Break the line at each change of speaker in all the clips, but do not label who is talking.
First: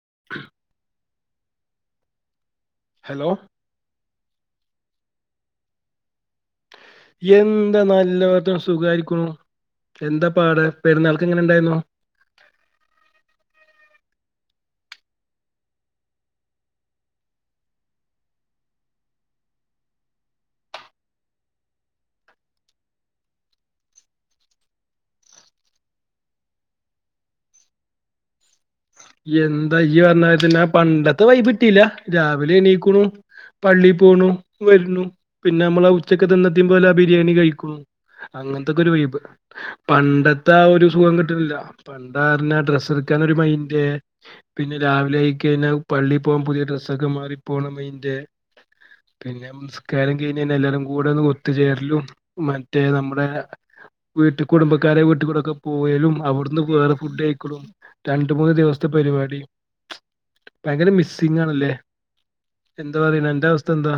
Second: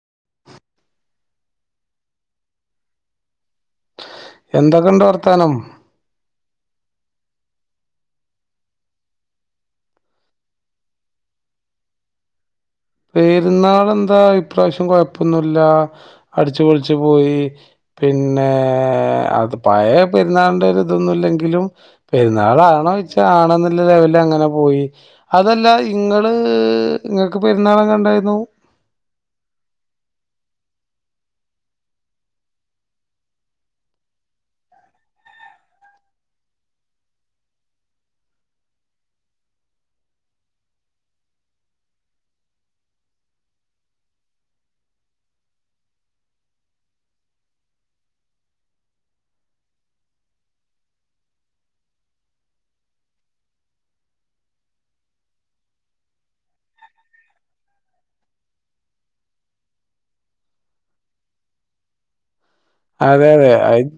[inaudible] Hello
എന്തൊക്കെ ണ്ട് വർത്താനം
എന്താ നല്ലവം സുഖാരിക്കണു എന്താ പാട് പെരുന്നാൾക്ക് എങ്ങനെ ഉണ്ടായിരുന്നു
പെരുന്നാളെന്താ ഇപ്രാവശ്യം കൊഴപ്പൊന്നുമല്ല അടിച്ചുപൊളിച്ചു പോയി പിന്നെ അത് പഴയ പെരുന്നാളിൻ്റെ ആ ഒരു ഇതൊന്നുല്ലെങ്കിലും പെരുന്നാളാണോ ചോയ്ച്ചാ ആണ് എന്നുള്ള ലെവലങ്ങനെ പോയി അതല്ല ഇങ്ങള് ങ്ങൾക്ക് പെരുന്നാളങ്ങനെണ്ടായിരുന്നു
എന്ത പറഞ്ഞമാരിതന്നെ പണ്ടത്തെ വൈപിട്ടിയില്ല രാവിലെ എണീക്കണു പള്ളി പോണു വരുന്നു പിന്നെ നമ്മൾ ആ ഉച്ചക്ക് എന്നെത്തെ പോലെ ആ ബിരിയാണി കഴിക്കുന്നു അങ്ങനത്തൊക്കെ ഒരു വൈബ് പണ്ടത്തെ ആ ഒരു സുഖം കിട്ട്ന്നില്ല പണ്ടറഞ്ഞ ഡ്രസ്സ് എടുക്കനോരു മൈന്റ് പിന്നെ രാവിലെ ആയി കഴിഞ്ഞാൽ പള്ളി പോകാൻ പുതിയ ഡ്രസ്സൊക്കെ മാറി പോകണതിന്റെ പിന്നെ നിസ്കാരം കഴിഞ്ഞ എല്ലാരും കൂടെ ഒന്ന് ഒത്തുചേർലും മറ്റേ നമ്മുടെ വീട്ട കുടുംബക്കാരെ വീട്ടിൽ കൂടെക്കെ പോവലും അവിടുന്ന് വേറെ ഫുഡ് കയിക്കലും രണ്ട്മൂന്ന് ദിവസത്തെ പരിപാടി ഭയങ്കര മിസ്സിംങ്ങാണല്ലേ എന്താ പറണെ
അതെ
അന്റെ
അതെ അത്
അവസ്ഥ എന്താ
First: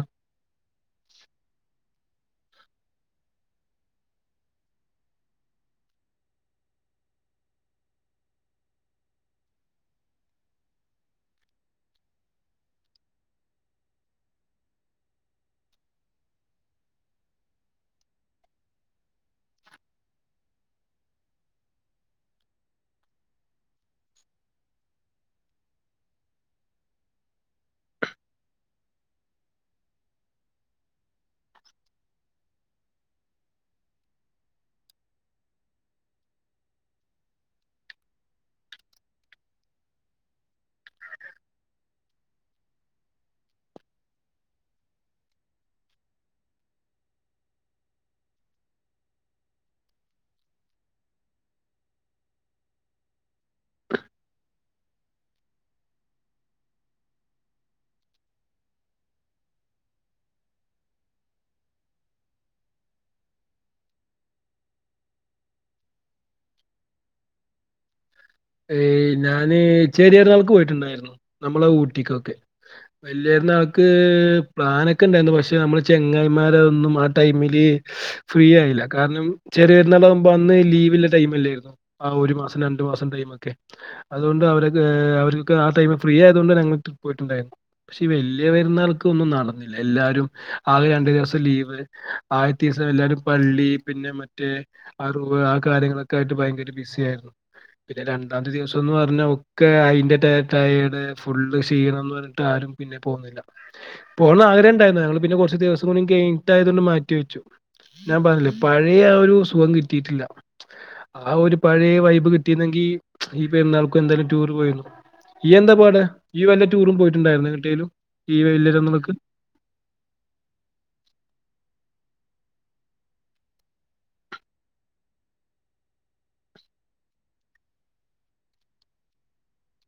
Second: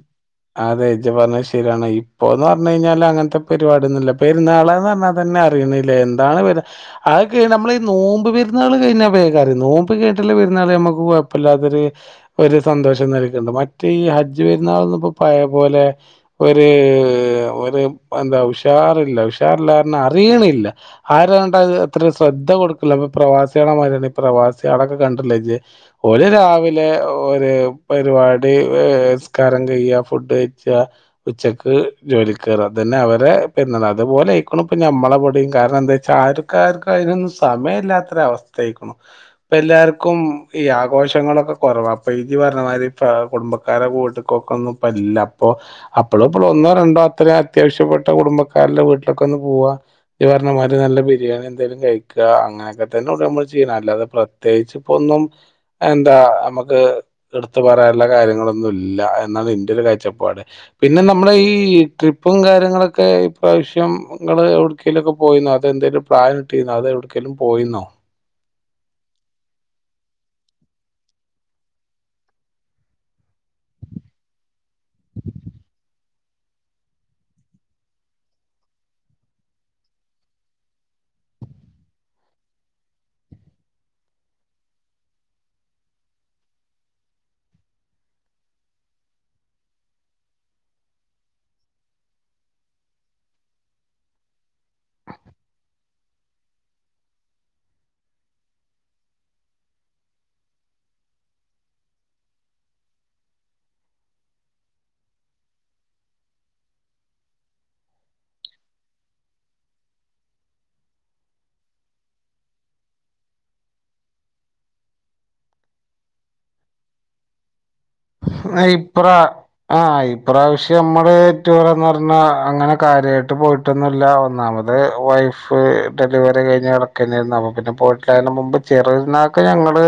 അതെ ഇജ്ജ് പറഞ്ഞത് ശരിയാണ് ഇപ്പോന്ന് പറഞ്ഞു കഴിഞ്ഞാൽ അങ്ങനത്തെ പരിപാടിന്നുല്ല പെരുന്നാളാന്ന് പറഞ്ഞ തന്നെ അറിയുന്നില്ലേ എന്താണ് അതൊക്കെ നമ്മള ഈ നോമ്പ് പെരുന്നാള് കഴിഞ്ഞ വേഗം അറിയും നോമ്പ് കഴിട്ടുള്ള പെരുന്നാൾ നമ്മുക്ക് കുഴപ്പമില്ലാത്തൊരു ഒരു സന്തോഷം നൽക്കുന്നുണ്ട് മറ്റേ ഈ ഹജ്ജ് പെരുന്നാൾന ഇപ്പോ പഴ പോലെ ഒരു ഒരു എന്താ ഉഷാറില്ല ഉഷാറില്ലാപറഞ്ഞാഅറിയണില്ല ആരും അങ്ങണ്ടത് അത്ര ശ്രദ്ധ കൊടുക്കല അപ്പൊ പ്രവാസിമാരാണ് ഈ പ്രവാസികളൊക്കെ കണ്ടില്ലേജ് ഒരു രാവിലെ ഒരു പരിപാടി നിസ്കാരം കഴ്യ ഫുഡ് കഴിക്ക ഉച്ചക്ക് ജോലി കയറ അതന്നെ അവരെ പിന്നെ അതുപോലെ ആയിരിക്കണ് നമ്മളെ ഇബടെയും കാരണം എന്താ വെച്ചാ ആരും ആക്കാർക്ക് അതിനൊന്നും സമയമല്ലാത്തൊര അവസ്ഥക്കണ് ഇപ്പ എല്ലാർക്കും ഈ ആഘോഷങ്ങളൊക്കെ കുറവ അപ്പൊ ഇജ്ജ് പറഞ്ഞ മാതിരി കുടുംബക്കാരെ കൂട്ടിക്കൊക്ക ഒന്നുംല്ലഅപ്പൊ അപ്പോളും ഇപ്പോളും ഒന്നോ രണ്ടോ അത്രയും അത്യാവശ്യപ്പെട്ട കുടുംബക്കാരുടെ വീട്ടിലൊക്കെ ഒന്ന് പോവാ ഈ പറഞ്ഞമാതിര് നല്ല ബിരിയാണി എന്തേലും കഴിക്കുക അങ്ങനെയൊക്കെ തന്നെ നമ്മള് ചെയ്യണ അല്ലാതെ പ്രെ പ്രത്യേകിച്ച് ഇപ്പോ ഒന്നും എന്താ നമക്ക് എടുത്ത്പറയാനുള്ള കാര്യങ്ങളൊന്നും ഇല്ല എന്നാണ് ഇന്റെ ഒരു കാഴ്ചപ്പാട് പിന്നെ നമ്മള ഈ ട്രിപ്പും കാര്യങ്ങളൊക്കെ ഇപ്രാവിശ്യം നിങ്ങൾ എവിടക്കേലുംക്കെ പോയിന്നോ അത് എന്തെങ്കലും പ്ലാനിട്ട്ന്നോ അത് എവിടക്കേലും പോയിന്നോ
ഏ ഞാന് ചെറിയ പെരുനാൾക്ക് പോയിട്ടുണ്ടായിരുന്നു നമ്മളെ ഊട്ടിക്കൊക്കെ വല്യ പെരുന്നൾക്ക് പ്ലാനൊക്കെ ഉണ്ടായിരുന്നു പക്ഷെ നമ്മള് ചെങ്ങായിമാരൊന്നും ആ ടൈമില് ഫ്രീ ആയില്ല കാരണം ചെറിയൊരുന്നാൾ ആകുമ്പോ അന്ന് ലീവില്ല ടൈം അല്ലായിരുന്നു ആഹ് ഒരു മാസം രണ്ട് മാസം ടൈമ് ഓക്കേ അതുകൊണ്ട് അവ അവർ ആ ടൈം ഫ്രീ ആയതുകൊണ്ട് ഞങ്ങള് ട്രിപ്പ് പോയിട്ടുണ്ടായിരുന്നു പക്ഷെ വല്ല്യ പെരുനാൾക്കൊന്നും നടന്നില്ല എല്ലാരും ആകെ രണ്ടു ദിവസം ലീവ് ആദ്യത്തെ ദിവസം എല്ലാരും പള്ളി പിന്നെ മറ്റേ ആഹ് ടൂറ് ആ കാര്യങ്ങളൊക്കെ ആയിട്ട് ഭയങ്കര ബിസി ആയിരുന്നു പിന്നെ രണ്ടാമത്തെ ദിവസം എന്ന് പറഞ്ഞാ ഒക്കെ അയിന്റെ ടയ റ്റയേട് ഫുള്ള് ഷീണം എന്ന് പറഞ്ഞിട്ട് ആരും പിന്നെ പോന്നില്ല പോണ ആഗ്രഹ ഇണ്ടായിരുന്നു ഞങ്ങള് പിന്നെ കെറച്ച് ദിവസം കൂടി കഴിഞ്ഞിട്ടായതുണ്ട് മാറ്റി വെച്ചു ഞാൻ പറഞ്ഞില്ലേ പഴയ ആ ഒരു സുഖം കിട്ടിയിട്ടില്ല ആ ഒരു പഴയ വൈബ് കിട്ടിരുന്നെങ്കി ഈ പെരുന്നാൾക്കും എന്തായാലും റ്റൂറ് പോകാരുന്നു ഈയെന്താ പാട് ഈ വല്ല റ്റൂറും പോയിട്ടുണ്ടായിരുന്നോ എങ്ങോട്ടേലും
ആഹ് ഇപ്രാ ആഹ് ഇപ്രാവശ്യം നമ്മടെ റൂറെന്ന് പറഞ്ഞാ അങ്ങനെ കാര്യായിട്ട് പോയി ട്ടൊന്നുല്ല ഒന്നാമത് വൈഫ് ഡെലിവറി കഴിഞ്ഞ് കിടക്ക തന്നെയാരുന്നു അപ്പോപിന്നെ പോയിട്ടില്ല അതിന് മുമ്പ് ചെറിയ പെരുന്നാക്ക് ഞങ്ങള്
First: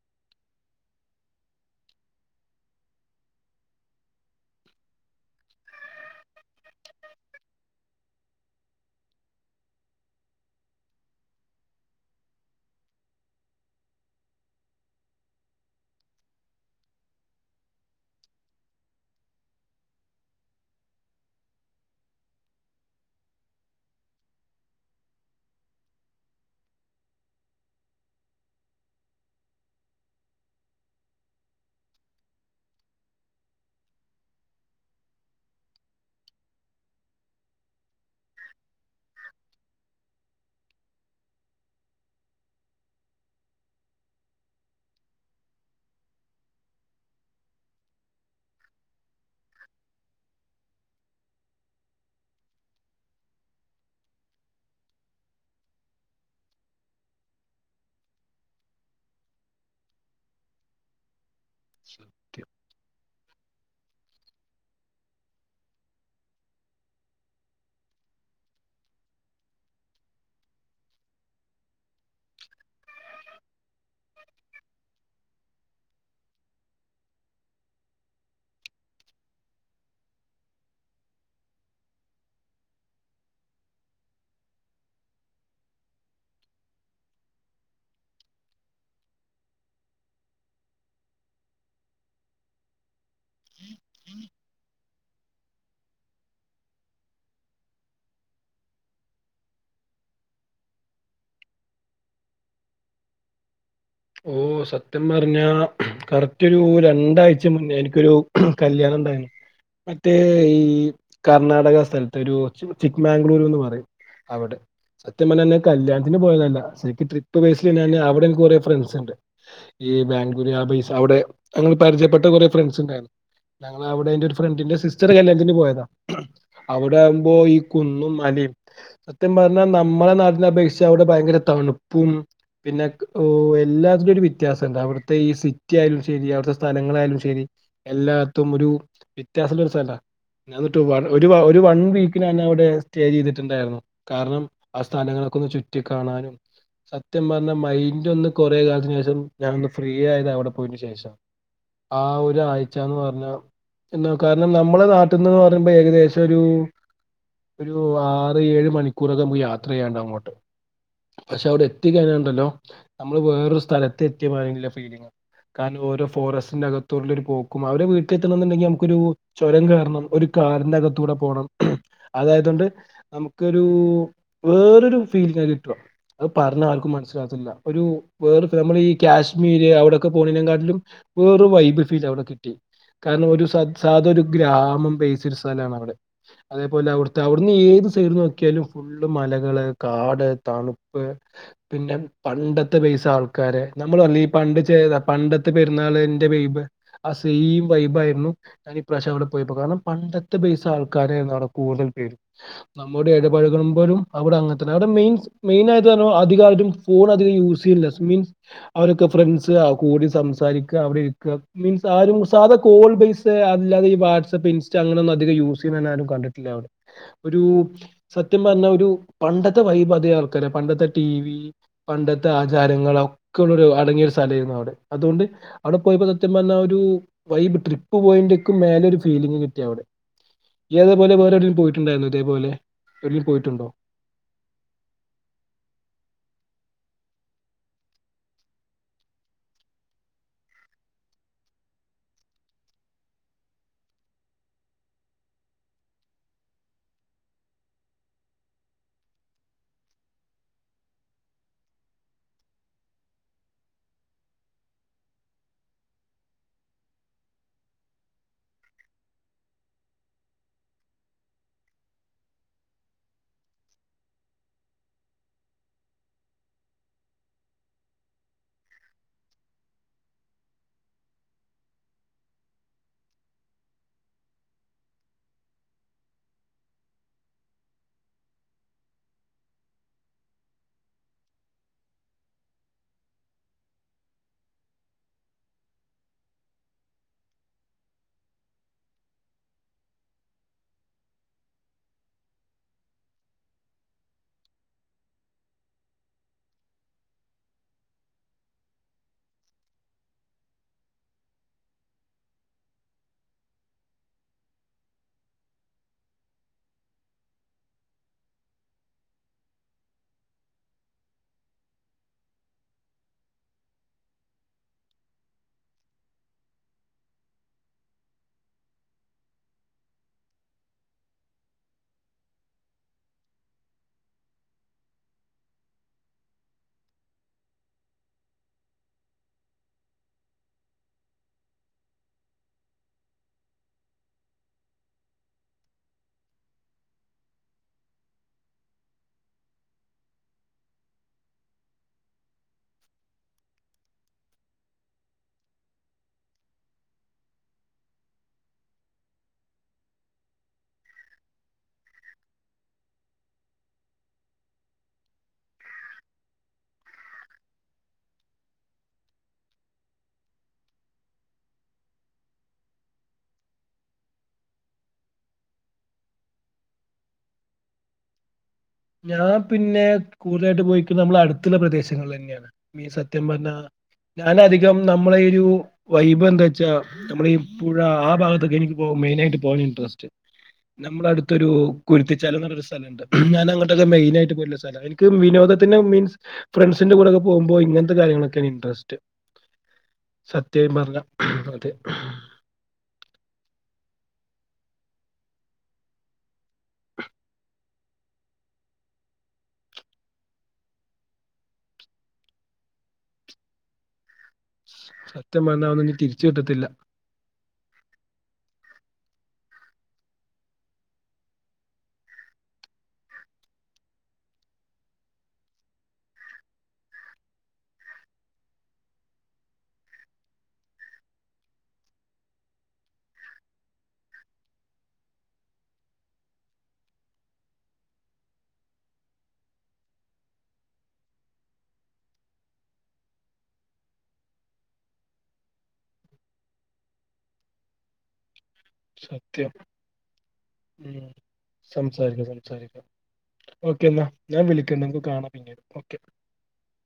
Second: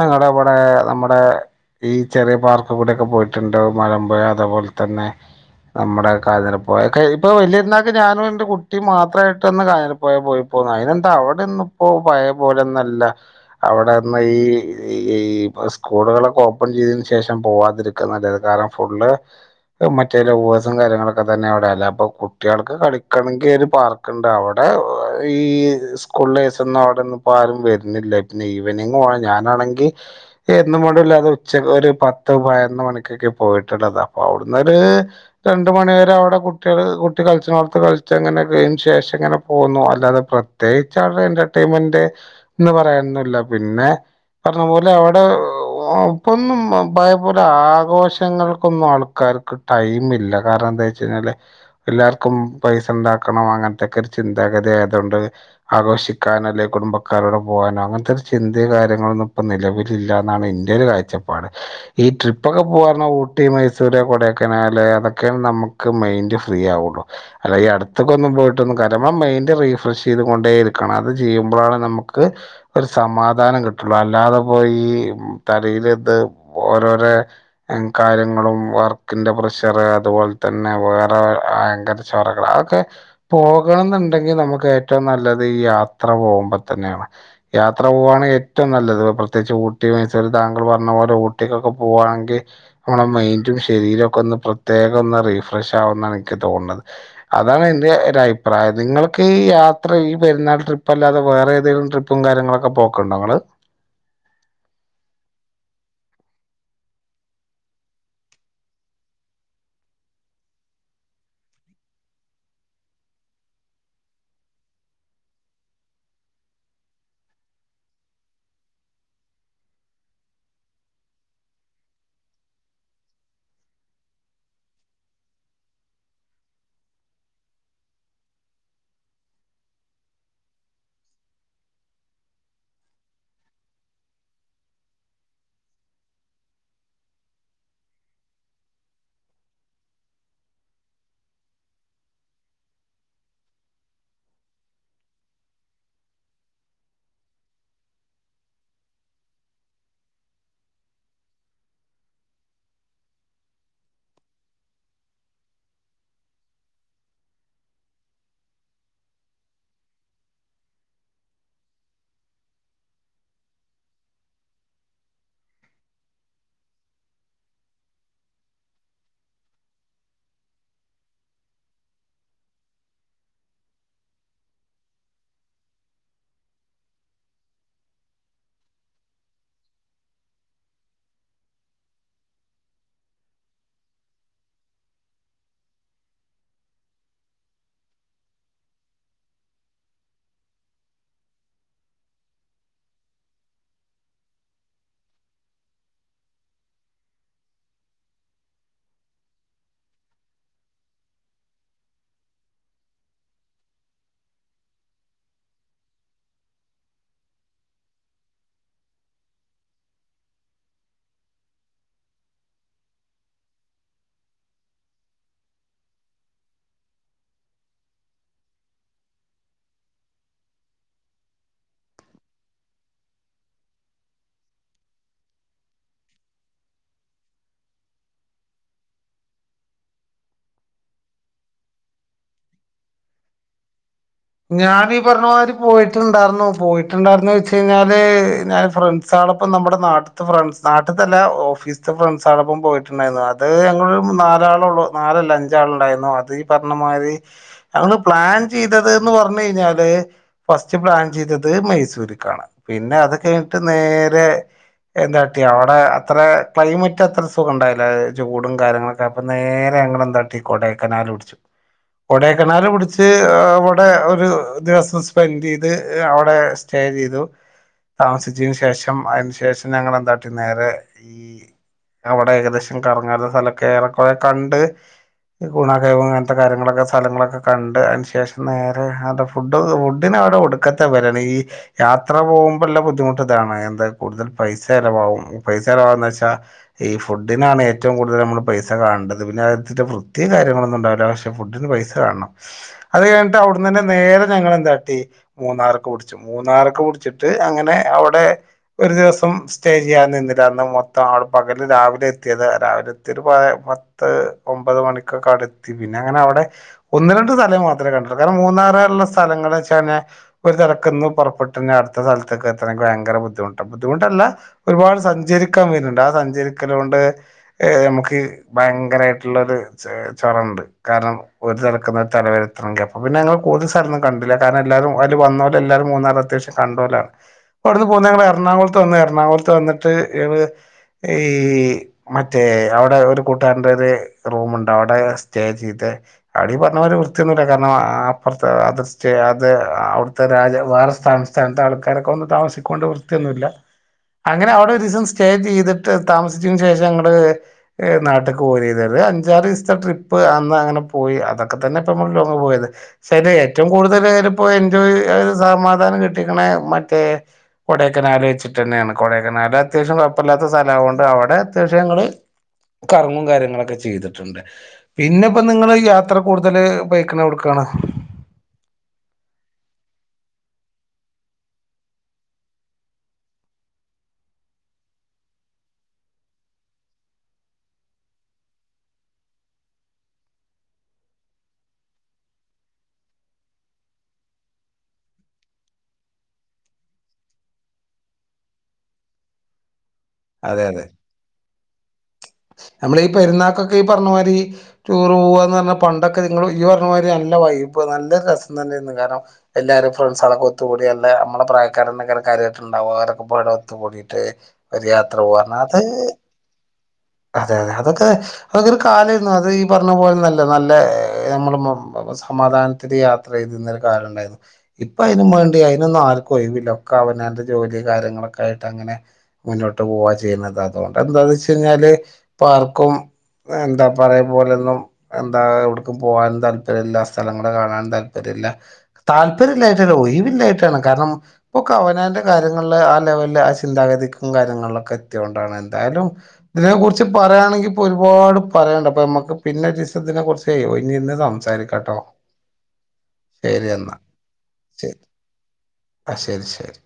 ഞങ്ങടവിടെ നമ്മുടെ ഈ ചെറിയ പാർക്കിൽ കൂടെയൊക്കെ പോയിട്ടുണ്ട് മലമ്പുഴ അതേ പോലെ തന്നെ നമ്മുടെ കാഞ്ഞിരപ്പായ ഇപ്പൊ വലിയ പെരുന്നാക്ക് ഞാനും എന്റെ കുട്ടിയും മാത്രമായിട്ട് ഒന്ന് കാഞ്ഞിരപ്പായ പോയി അതിനെന്താ അവിടൊന്നും ഇപ്പോ പഴയ പോലൊന്നുമല്ല അവിടെന്ന് ഈ ഈ സ്കൂളുകളൊക്കെ ഓപ്പൺ ചെയ്തതിന്‌ ശേഷം പോവാതിരിക്കുവാ നല്ലത് കാരണം ഫുള്ള് മറ്റേ ലവേഴ്സും കാര്യങ്ങളൊക്കെ തന്നെ അവിടെയല്ല അപ്പൊ കുട്ടികൾക്ക് കളിക്കണങ്കിൽ ഒരു പാർ ക്കൊണ്ട് അവിടെ ഈ സ്കൂൾഡേസൊന്നും അവിടൊന്നും ഇപ്പോ ആരും വരുന്നില്ല ഇ പിന്നെ ഇവനിങ്ങ് പോണം ഞാനാണെങ്കിൽ എന്നും മണ്ടല്ലാതെ ഉച്ച ഒരു പത്ത് പതിനൊന്ന് മണിക്കൊക്കെ പോയിട്ടുള്ളതാ അപ്പൊ അവിടുന്നൊരു രണ്ട് മണിരെ അവിടെ കുട്ടികൾ കുട്ടി കളിച്ചോണടത്ത് കളിച്ചങ്ങനെ [unintelligible] ശേഷം അങ്ങനെ പോന്നു അല്ലാത്തപ്പോ പ്രത്യേകിച്ച് അവരുടെ എന്റർടൈൻമെന്റ് എന്ന് പറയാനൊന്നില്ല പിന്നെ പറഞ്ഞപോലെ അവിടെ അപ്പവൊന്നും പഴയപോലെ ആഘോഷങ്ങൾക്കൊന്നും ആൾക്കാർക്ക് ടൈമില്ല കാരണ എന്താ വെച്ച് കഴിഞ്ഞാല് എല്ലാർക്കും പൈസ ഉണ്ടാക്കണം അങ്ങനത്തൊക്കെ ഒരു ചിന്താഗതി ആയത് കൊണ്ട് ആഘോഷിക്കാനോ അല്ലെങ്കിൽ കുടുംബക്കാരുടെ കൂടെ പോകാനോ അങ്ങനത്തെ ഒരു ചിന്ത കാര്യങ്ങളൊന്നും ഇപ്പ നിലവിൽ ഇല്ലാന്നാണ് എൻ്റെ ഒരു കാഴ്ചപ്പാട് ഈ ട്രിപ്പൊക്കെ പറഞ്ഞാല് ഊട്ടി മൈസൂര് കൊടക്കനാല് അതൊക്കെയ നമക്ക് മൈൻഡ് ഫ്രീ ആവുള്ളൂ അല്ലാതെ ഈ അടുത്തേക്കൊന്നും പോയിട്ടൊന്നും കാര്യവില്ല നമ്മളെ മൈൻഡ് റീഫ്രഷ് ചെയ്തു കൊണ്ടേയിരിക്കണം അത് ചെയ്യുമ്പോഴാണ് നമുക്ക് ഒരു സമാധാനം കിട്ടുള്ളൂ അല്ലാതെ പോയി ഈ തലേലത് ഓരോരോ കാര്യങ്ങളും വർക്കിന്റെ പ്രഷറ് അതുപോലെ തന്നെ വേറെ ഭയങ്കര ചൊറകളാ അതൊക്കെ പോകണന്നുണ്ടെങ്കിൽ നമുക്ക് ഏറ്റവും നല്ലത് ഈ യാത്ര പോകുമ്പോ തന്നെയാണ് യാത്ര പോവാണെ ഏറ്റവും നല്ലത് പ്രത്യേകിച്ച് ഊട്ടി മൈസൂർ താങ്കള് പറഞ്ഞ പോലെ ഊ ട്ടിട്ടൊക്കെ പോവാണെങ്കിൽ നമ്മടെ മൈന്റും ശരീരവൊക്കെയൊന്ന് പ്രത്യേ കം ഒന്ന് റീഫ്രഷ് ആവൂന്നാണ് എനിക്ക് തോന്നണത് അതാണ് എന്റെ ഒരഭിപ്രായം നിങ്ങൾക്ക് ഈ യാത്ര ഈ പെരുന്നാൾ ട്രിപ്പല്ലാതെ വേറെ ഏതേലും ട്രി പ്പും കാര്യങ്ങളൊക്കെ പോക്കൊണ്ടോ നിങ്ങള്
ഓ സത്യം പറഞ്ഞ കറക്റ്റൊരു രണ്ടാഴ്ച മുന്നേ എനിക്കൊരു കല്യാണം ഇണ്ടായിരുന്നു മറ്റേ ഈ കർണാടക സ്ഥലത്ത് ഒരു ചിക് മാംഗ്ലൂരുന്ന് പറയും അവിടെ സത്യം പറഞ്ഞ ഞാൻ കല്യാണത്തിന് പോയതല്ല ശരിക്ക് ട്രിപ്പ് ബേസല് അവിടെ എനിക്ക് കുറെ ഫ്രണ്ട് ണ്ട് ഈ ബാംഗ്ലൂര് ആ ബേസ് അവിടെ അങ്ങ പരിചയപ്പെട്ട കുറെ ഫ്രണ്ട്സ് ഇണ്ടായിരുന്നു ഞങ്ങള് അവിടെ എന്റെ ഒരു ഫ്രണ്ടിന്റെ സിസ്റ്ററെ കല്യണത്തിന് പോയതാ അവിടെ ആവുമ്പോ ഈ കുന്നും മലയും സത്യം പറഞ്ഞാൽ നമ്മളെ നാടിനെ അപേക്ഷിച്ച് അവിടെ ഭയങ്കര തണുപ്പും പിന്നെ എല്ലാത്തിനു ഒരു വ്യത്യാസമുണ്ട് അവിടുത്തെ ഈ സിറ്റി ആയാലും ശെരി അവിടുത്തെ സ്ഥലങ്ങളായാലും ശെരി എല്ലാടത്തും ഒരു വിത്യാസമുള്ള ഒരു സ്ഥലവാ ഞന്നിട്ട് ഒരു ഒരു വൺ വീക്ക് ഞാനവിടെ സ്റ്റേ ചെയ്തിട്ടുണ്ടായിരുന്നു കാരണം ആ സ്ഥാനങ്ങളൊക്കെ ഒന്ന് ചുറ്റി കാണാനും സത്യപറഞ്ഞാൽ മൈൻ്റൊന്ന് കുറേ കാലത്തിന് ശേഷം ഞാനൊന്ന് ഫ്രീ ആയത് അവിടെ പോയിന് ശേഷാ ആ ഒരാഴ്ചന്ന്റഞ്ഞാ ന്തേ കാരണം നമ്മളെ നാട്ട്ന്ന് പറയുമ്പോ ഏകദേശെരൂ.. ഒരു ആറ്, ഏഴ്, മണിക്കൂറമുക്ക് യാത്ര ചെയ്യാണ്ടങ്ങോട്ട്. പഷെ അവ്ടെ എത്തി കഴിഞ്ഞാണ്ടല്ലോ. നമ്മള് വേറൊരു സ്ഥലത്തെത്തിമായുള്ള ഫീലിണ്. കാരണം ഓരോ ഫോറസ്റ്റിന്റെ അകത്തേട്ട്ള്ള ഒരു പോക്കും അവരെ വീട്ടിലെത്തെണങ്കിൽ നമുക്കൊരു. ചേരം കേറണം ഒരു കാർന്റകത്തൂടെ പോണം അതായതേണ്ട്. നമുക്കൊരു.. വേറൊരു ഫീലിൻ്റ യിട്ടേ അത് പറഞ്ഞാ ആർക്കും മനസ്സിലാവത്തില്ല. ഒരു വേറ ഭ്രമള് ഈ കാശ്മീര് അവിടെക്കെ പോണൈന കാട്ടിലും. വേറ് വൈബ് ഫീലവടെ കിട്ടി. കാരണം ഒരു സ. സാദെരു ഗ്രാമം പേച്ചരു സ്ഥലാണവടെ. അതേപോലെ അവിട്ത്തെ. അവിട്ന്നെത് സൈഡ് നോക്കിയാലും ഫു ഫുള്ളും മലകള്, കാട്, തണുപ്പ്, പിന്നെ. പണ്ടത്തെ ബെയ്സ് ആൾക്കാരെ, നമ്മളർഞീലെ, ഈ പണ്ട് ചെയ്ത. പണ്ടത്തെ പെര്ന്നാൾന്റെ വൈബ്. അ സൈം വൈബായിരുന്നു. ഞാനിപ്രറാവശ്യം അവടെ പോയപ്പളാണ്. പണ്ടത്തെ ബെയ്സ് ആൾക്കാരെങ്ങാന്, കൂടുതൽ പേരും. നമ്മേട് എടപഴകുമ്പേഴും അവിടെ അങ്ങൻത്തന്നെ അവ്ടെ മെയിൻ മെയിനായത് ന്ന് ആധികായതും. ഫോൺ അധികം യൂസെയ്യൂല സ്മീൻ. അവരൊക്കെ ഫ്രണ്ട്സ് കൂടി സംസാരിക്കാ. അവടിരിക്കാ മീൻസ്, ആരും സാദാകോൾ ബേസ്. ത് ല്ലാതെ ഈ വാട്സപ്പ്, ഇൻസ്റ്റാ, അങ്ങനെന്നും അധിക യൂസ് ചെയ്യുന്നതിരും കണ്ടിട്ടില്ലാതേൺണ്. അവിടെ ഒരൂ.. സത്യം പറഞ്ഞാ ഒരു പണ്ടത്തെ വൈബ തെ.. ആൾക്കാര പണ്ടത്തെ ടി. വി. പണ്ടത്തെ ആചാരങ്ങളെക്കെള്ളെരു അടങ്ങിയെരു സ്ഥലായിരുന്നു അവടെ, അതേണ്ട്. അവടെ പോയപ്പോ സത്യംപറഞ്ഞാ ഒരു വൈബ് ട്രിപ്പ് പോയെൻ്റ്ക്കും. മേലൊരു ഫീല്ങ്ങ്കിട്ടിയവിടെ. യ്യതേപേലെ വെറെഏടെലും പോയിട്ടുണ്ടായിരുന്നേ ഇതേപോലെ. ഏടെലും പോയിട്ടുണ്ടോ.
ഞാനി ഈ പർഞ്ഞമാതിരി പോയിട്ടുണ്ടാർന്നു പോയിട്ടുണ്ടാർന്നു വെച്ചെയ്ഞാല് ഞാൻ ഫ്രണ്ട് സാളെപ്പം നമ്മുടെ നാട്ട്ത്തെ ഫ്രൺ നാട്ട്തെല്ലാ ഓഫീസ്തെ ഫ്രണ്ട്സളൊപ്പം പോയിട്ടുണ്ടായിരുന്നു ആ ഏറിയാ ഞങ്ങളെരു നാലാളെള്ളൂ. നാലെല്ല, അഞ്ചാളുണ്ടായിരുന്നു. അതീപർഞ്ഞ മായ്രി. നമ്മള് പ്ലാൻ ചെയ്ദത് ന്ന് പറഞ്ഞെയ്ഞ്ഞാല്. ഫസ്റ്റ് പ്ലാൻ ചെയ്തത് മൈസൂര്ക്കാണ് പിന്നെ അത് കഴിഞ്ഞിട്ട് നേരെ. എന്തെകാട്ടി അവടെ അത്ര ക്ലൈമെറ്റത്ര സുഖണ്ടായീല. ചൂടും കാര്യങ്ങളൊക്കെ അപ്പൊ നേരെ ഞങ്ങളെന്താട്ടി കൊടേക്കനാല് പിടിച്ചു കൊടേക്കനാല് പിടിച്ച് ഹ്അ. വ്ടെ ഒരു ദിവസം സ്പെൻ്റെയ്ത്. അവിടെ സ്റ്റേ ചെയ്തു. താമസിച്ചതിന്ന് ശേഷം അയിന്ശേഷം. ഞങ്ങളെന്താട്ടി, നേരെ. അവടെ ഏകദേശം കറങ്ങാൻള്ള സ്ഥലൊക്ക, ഏറെക്കെറെ കണ്ട്. ഗുണകൈവവും അങ്ങൻത്തെ കാര്യങ്ങളൊക്കെ, സ്ഥലങ്ങളൊക്കെ, കണ്ട്. അയ്ന്ശേഷം. നേരെ ഒര്നേര്തെ ഫുഡ്ഡക്കെ, ഫുഡ്ഡിനവ്ടെ ഒടുക്കാത്ത വെലെണ്. ഈ.. യാത്ര പോവുമ്പള്ള ബുദ്ധിമുട്ട്താണ് എന്താ കൂടുതൽ പൈസ ചെലവാവും പൈസ ചെലവാവുന്നെച്ചാൽ. ഈ ഫുഡിനാണ് ഏറ്റവുംകൂടുതൽ നമ്മൾ പൈസ കാേണെണ്ടത് പിന്നെ അന്താച്ചാ വൃത്തീ കാര്യങ്ങളൊന്നുണ്ടിവൂല പക്ഷെ. ഫുഡിന് പൈസ കാണണം അതെയ്ഞ്ഞിട്ട് അവ്ട്ന്നന്നെ നേരെ ഞങ്ങളെന്താട്ടി. മൂന്നാർക്ക് പുടിച്ചു, മൂന്നാർക്ക് പുടിച്ചിട്ട് അങ്ങനെ, അവടെ.. ഒരു ദിവസം സ്റ്റേ ചെയ്യാൻ നിന്നില്ല. അന്ന് മൊത്തം അൾ പകല് രാവിലെ എത്തിയെത്. രാവിലെ എത്തിയെത് പാ പത് ത്ത്.. ഒമ്പത് മണിക്കൊക്കെ അവടെഎത്തി പിന്നെ അങ്ങനെ അവിടെ ഒന്ന് രണ്ട് സ്ഥലം മർന്ന്. കണ്ടു കാരണം മൂന്നാറാർള്ള സ്ഥലങ്ങള് വെച്ചാല്. ഒരുതലക്കെന്ന് പുറപ്പെട്ടെയ്ഞാൽ അടുത്ത സ്ഥലത്ത്ക്ക് എത്തണെങ്കിൽ ഭയര ബുദ്ധിമുട്ടാ, ബുദ്ധിമുട്ടെല്ലാഹ്. ഒരുപാട് സഞ്ചരിക്കാൻ വരുന്നുണ്ട് ആ സഞ്ചരിക്കലേണ്ട്. ഏം മ്മക്ക് ഭയങ്കരിയിട്ടുള്ളൊര്. ച്ച് ചറണ്ട് കാരണം ഒരു തൽക്കെന്ന് ഒരു തലവെരെ. നമ്ക്ക അപ്പ പിന്നെ ഞങ്ങള് കൂടുതൽ സ്ഥലെന്നും കണ്ടില്ല. കാരണം ല്ലാവും അയ്ല് വന്നേരെല്ലാരും മൂന്നാറ് അത്യാവിശൃം കണ്ടേരാണ്. പ്പൊ അവ്ട്ന്ന് പേന്ന് ഞങ്ങള് എർണാംകൊൾത്ത് വന്ന്. എർണാംകൊൾത്ത് വന്ന്ട്ട് ള് ഈ മറ്റേ അവടെ ഒരു കൂട്ടാരെന്റെ ഒര് റൂമ്ണ്ട് അവടെ സ്റ്റേ ചെയ്തെ. അവ്ടീ പർഞ്ഞ പോലെ വൃ ത്തിയെന്നുല്ല കാരണം ആ അപ്പർത്തെ അത് സ്റ്റേ അത് അവ്ടുത്തെ രാജ വ സ്ഥാ ത്ത് ആൾക്കാരൊക്കെ വന്ന് താമസിക്കൊണ്ട് വൃത്തിയൊന്നൂല്ല. അങ്ങനെ അവ്ടെ ഒരു ദിവസം സ്റ്റേ ചെയ്ത്ട്ട് താമസിചെന് ശേഷം ഞങ്ങള് നാട്ട്ക്ക്. [unintelligible] ഒരു അഞ്ചാറ് ദിവസത്തെ ട്രിപ്പ് അന്ന് അങ്ങനെ പോയി അതൊക്കെ തന്നെ ഇപ്പ നമ്മള് ലോങ്ങ് പോയത്. ശരിയാ ഏറ്റവും കൂടുതല് ടെ പോയ് എൻജോയ് ഒരു സമാധാനം കിട്ടിയേക്ക്‌ണെ മറ്റേ കൊടേക്കനാല് വച്ചിട്ടന്നെണ്. കൊടേക്കനാല് അത്യാവശ്യം കുഴപ്പല്ലാത്ത സ്ഥലാ. അതുകൊണ്ട് അവടെ അത്യാവശ്യം ഞങ്ങള് കറങ്ങും കാര്യങ്ങളൊക്കെ ചെയ്തിട്ട്ണ്ട്. പിന്നെ ഇപ്പോ നിങ്ങള് യാത്ര കൂടുതല് പോയേക്ക്‌ണേ എവ്ട്‌ക്കാണ്.
ഞാൻ പിന്നെ കൂടുതലായിട്ട് പോയിക്ക്ന്നെ നമ്മള അട്‌ത്ത്ള്ള പ്രദേശങ്ങളില് തന്നെയാണ്. ഈ സത്യം പർഞ്ഞാ ഞാനധികം നമ്മളെ ഈ ഉ വൈബ് എന്താ വെച്ചാ നമ്മളെ ഈ പുഴ ആ ഭാഗത്തൊക്കെ എനിക്ക് പോവാൻ മെയിനായിട്ട് പോവാൻ ഇൻട്രസ്റ്റ്. നമ്മളെ അടുത്തൊരു കുരുത്തിച്ചാലന്ന് പർഞ്ഞൊരു സ്ഥലണ്ട്. ഞാന അങ്ങ ട്ടോക്കെ മെയിനായിട്ട് പോവല്ള്ള സ്ഥല എനിക്ക് വിനോദത്തിൻ്റെ മീൻസ് ഫ്രണ്ട്സിന്റെ കൂടൊക്കെ പോവുമ്പോ ഇങ്ങൻത്തെ കാര്യങ്ങളൊക്കെണ് ഇൻട്രസ്‌റ്റ്.
അതെ
സത്യം പർഞ്ഞ അതെ.
നമ്മളീ പെര്ന്നാക്കൊക്കെ ഈ പർഞ്ഞ മാരി ടൂറ് പോവാന്നർഞ്ഞാ പണ്ടൊക്കെ നിങ്ങള് ഇയ്യ് പർഞ്ഞ മാതിരി നല്ല വൈബാ നല്ല രസം തന്നെയിരുന്നു. കാരണം എല്ലാരും ഫ്രണ്ട്സോളൊക്കെ ഒത്തുകൂടി അല്ല നമ്മള പ്രായക്കാരന്നെക്കാരം കാര്യയിട്ട്ണ്ടാവാ അവരൊക്കെ പാടെ ഒത്തുകൂടി ട്ട് ഒരു യാത്ര പോവാ പർഞ്ഞാ അത്
കേട്ട്ട്ടില്ല
അതെ അതെ അതൊക്കെ അതൊര് കാലയ്രുന്നു. അത് ഈ പർഞ്ഞ പോൽന്നല്ല. നല്ല നമ്മള് മ സമാധാനത്തില് യാത്ര ചെയ്തിരുന്നൊരു കാലം ഇണ്ടായിരുന്നു. ഇപ്പൊ അയിനും മാണ്ടി അയിനൊന്നു ആർക്കു ഒഴിവില്ല. ഒക്കെ അവനാന്റെ ജോലി കാര്യങ്ങളൊക്കെ ആയിട്ട് അങ്ങനെ മുന്നോട്ട് പോവാ ചെയ്യുന്നത്. അതുകൊണ്ട് എന്താന്ന് വെച്ചുകഴിഞ്ഞാല് ഇപ്പ ആർക്കും എന്താ പഴയ പോലൊന്നും എന്താ എവ്ട്ക്കും പോവാനും താല്പര്യല്ല. സ്ഥലങ്ങള് കാണാനും താല്പര്യല്ല. താല്പര്യ ഇല്ലായിട്ടല്ല ഒഴിവില്ലായിട്ടാണ് കാര്ണം ഒക്ക അവനാന്റെ കാര്യങ്ങൾല് ആ ലെവൽല് ആ ചിന്താഗതിക്കും കാര്യങ്ങൾലൊക്കെ എത്തിയോണ്ടാണ്. എന്തായാലും ഇതിനെ കുറിച്ച് പറയാണെങ്കി ഇപ്പൊ ഒരുപാട് പറയാണ്ട്. അപ്പൊ നമുക്ക്
സത്യം
പിന്നെ ഒരീസം ഇതിനെക്കുറിച്ചെ ഒഴിഞ് ഇര്ന്ന് സംസാരിക്കാ ട്ടോ.
അപ്പൊ സംസാരിക്ക
ശരി എന്നാ ശരി
കാണാം പിന്നീട് ഓക്കെ
ആ ശരി ശരി.